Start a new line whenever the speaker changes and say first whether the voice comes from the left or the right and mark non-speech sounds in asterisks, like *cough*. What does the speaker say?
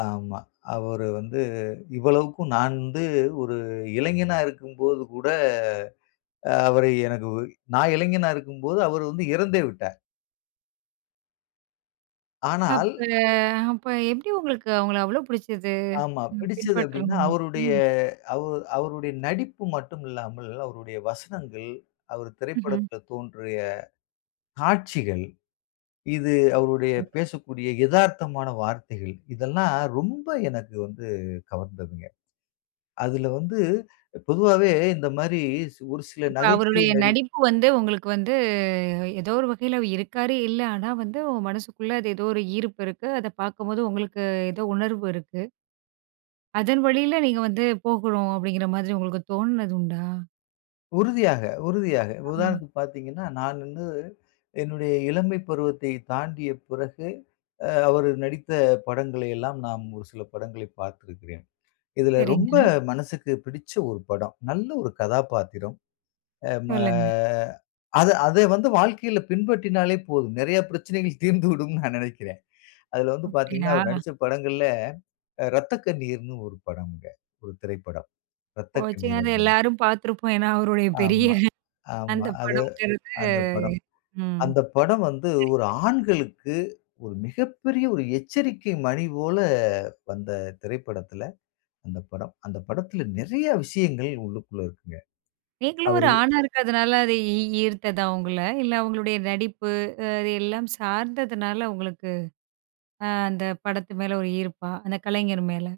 left: ஆமா, அவரு வந்து இவ்வளவுக்கும் நான் வந்து ஒரு இளைஞனா இருக்கும்போது கூட அவரை எனக்கு நா இளைஞனா இருக்கும்போது அவர் வந்து இறந்தே விட்டார். ஆனால்
right: அப்ப அப்ப எப்படி உங்களுக்கு அவங்கள அவ்வளோ புடிச்சது?
left: ஆமா.
right: ம்
left: பிடிச்சது எப்படீன்னா,
right: பின்பற்றணும்ன்னு.
left: அவுருடைய
right: ம்.
left: அவு அவுருடைய நடிப்பு மட்டும் இல்லாமல், அவருடைய வசனங்கள், அவரு
right: ம்ஹ்ம்.
left: திரைப்படத்தில் தோன்றிய காட்சிகள், இது அவருடைய
right: கதை.
left: பேசக்கூடிய எதார்த்தமான வார்த்தைகள் இதெல்லாம் ரொம்ப எனக்கு வந்து கவர்ந்ததுங்க. அதுல வந்து பொதுவாவே இந்த மாரி சி ஒரு சில
right: இப்ப
left: நகைச்சுவை
right: அவருடைய
left: நடி
right: நடிப்பு வந்து உங்களுக்கு வந்து எதோ ஒரு வகையில இருக்காரு இல்ல. ஆனா வந்து உங்க மனசுக்குள்ள அது எதோ ஒரு ஈர்ப்பு இருக்கு. அத பார்க்கும்போது உங்களுக்கு எதோ உணர்வு இருக்கு. "அதன் வழியில நீங்க வந்து போகணும்." அப்படீங்கிற மாதிரி உங்களுக்கு தோணுனது உண்டா?
left: உறுதியாக, உறுதியாக.
right: ஆமா.
left: உதாரணத்துக்கு பார்த்தீங்கன்னா, நான் வந்து என்னுடைய இளமை பருவத்தை தாண்டிய பிறகு அ அவர் நடித்த படங்களை எல்லாம், நாம் ஒரு சில படங்களை பார்த்திருக்கிறேன். இதுல ரொம்ப
right: சரிங்க.
left: மனசுக்கு பிடிச்ச ஒரு படம். நல்ல ஒரு கதாபாத்திரம். அ ம
right: சொல்லுங்க.
left: அத அத வந்து வாழ்க்கையில பின்பற்றினாலே போதும், நெறைய பிரச்சனைகள் தீர்ந்துவிடும்ன்னு நா நெனைக்கிறேன். அதுல வந்து பார்த்தீங்கன்னா, அவர்
right: அப்படியா?
left: நடிச்ச படங்கள்ல அ ரத்த கண்ணீர்ன்னு ஒரு படம்ங்க. ஒரு திரைப்படம் ரத்த கண்ணீர்
right: *unintelligible* அத
left: அது.
right: எல்லாரும் பார்த்துருப்போம். ஏன்னா அவருடைய பெரிய
left: ஆமா, ஆமா.
right: அந்த
left: அது
right: படம்ங்கிறது
left: அந்த படம்.
right: ம்.
left: அந்த படம் வந்து, ஒரு
right: சரிங்க.
left: ஆண்களுக்கு ஒரு மிகப்பெரிய ஒரு எச்சரிக்கை மணி போல வந்த திரைப்படத்துல, அந்த படம் அந்த படத்துல நெறைய விஷயங்கள் உள்ளுக்குள்ள இருக்குங்க.
right: நீங்களும் ஒரு
left: அவரு
right: ஆணா இருக்கதனால, அது ஈ ஈ ஈர்த்ததா உங்கள? இல்ல அவங்களுடைய நடிப்பு, அ அது எல்லாம் சார்ந்ததுனால உங்களுக்கு அ அந்த படத்து மேல ஒரு ஈர்ப்பா, அந்த கலைஞர் மேல?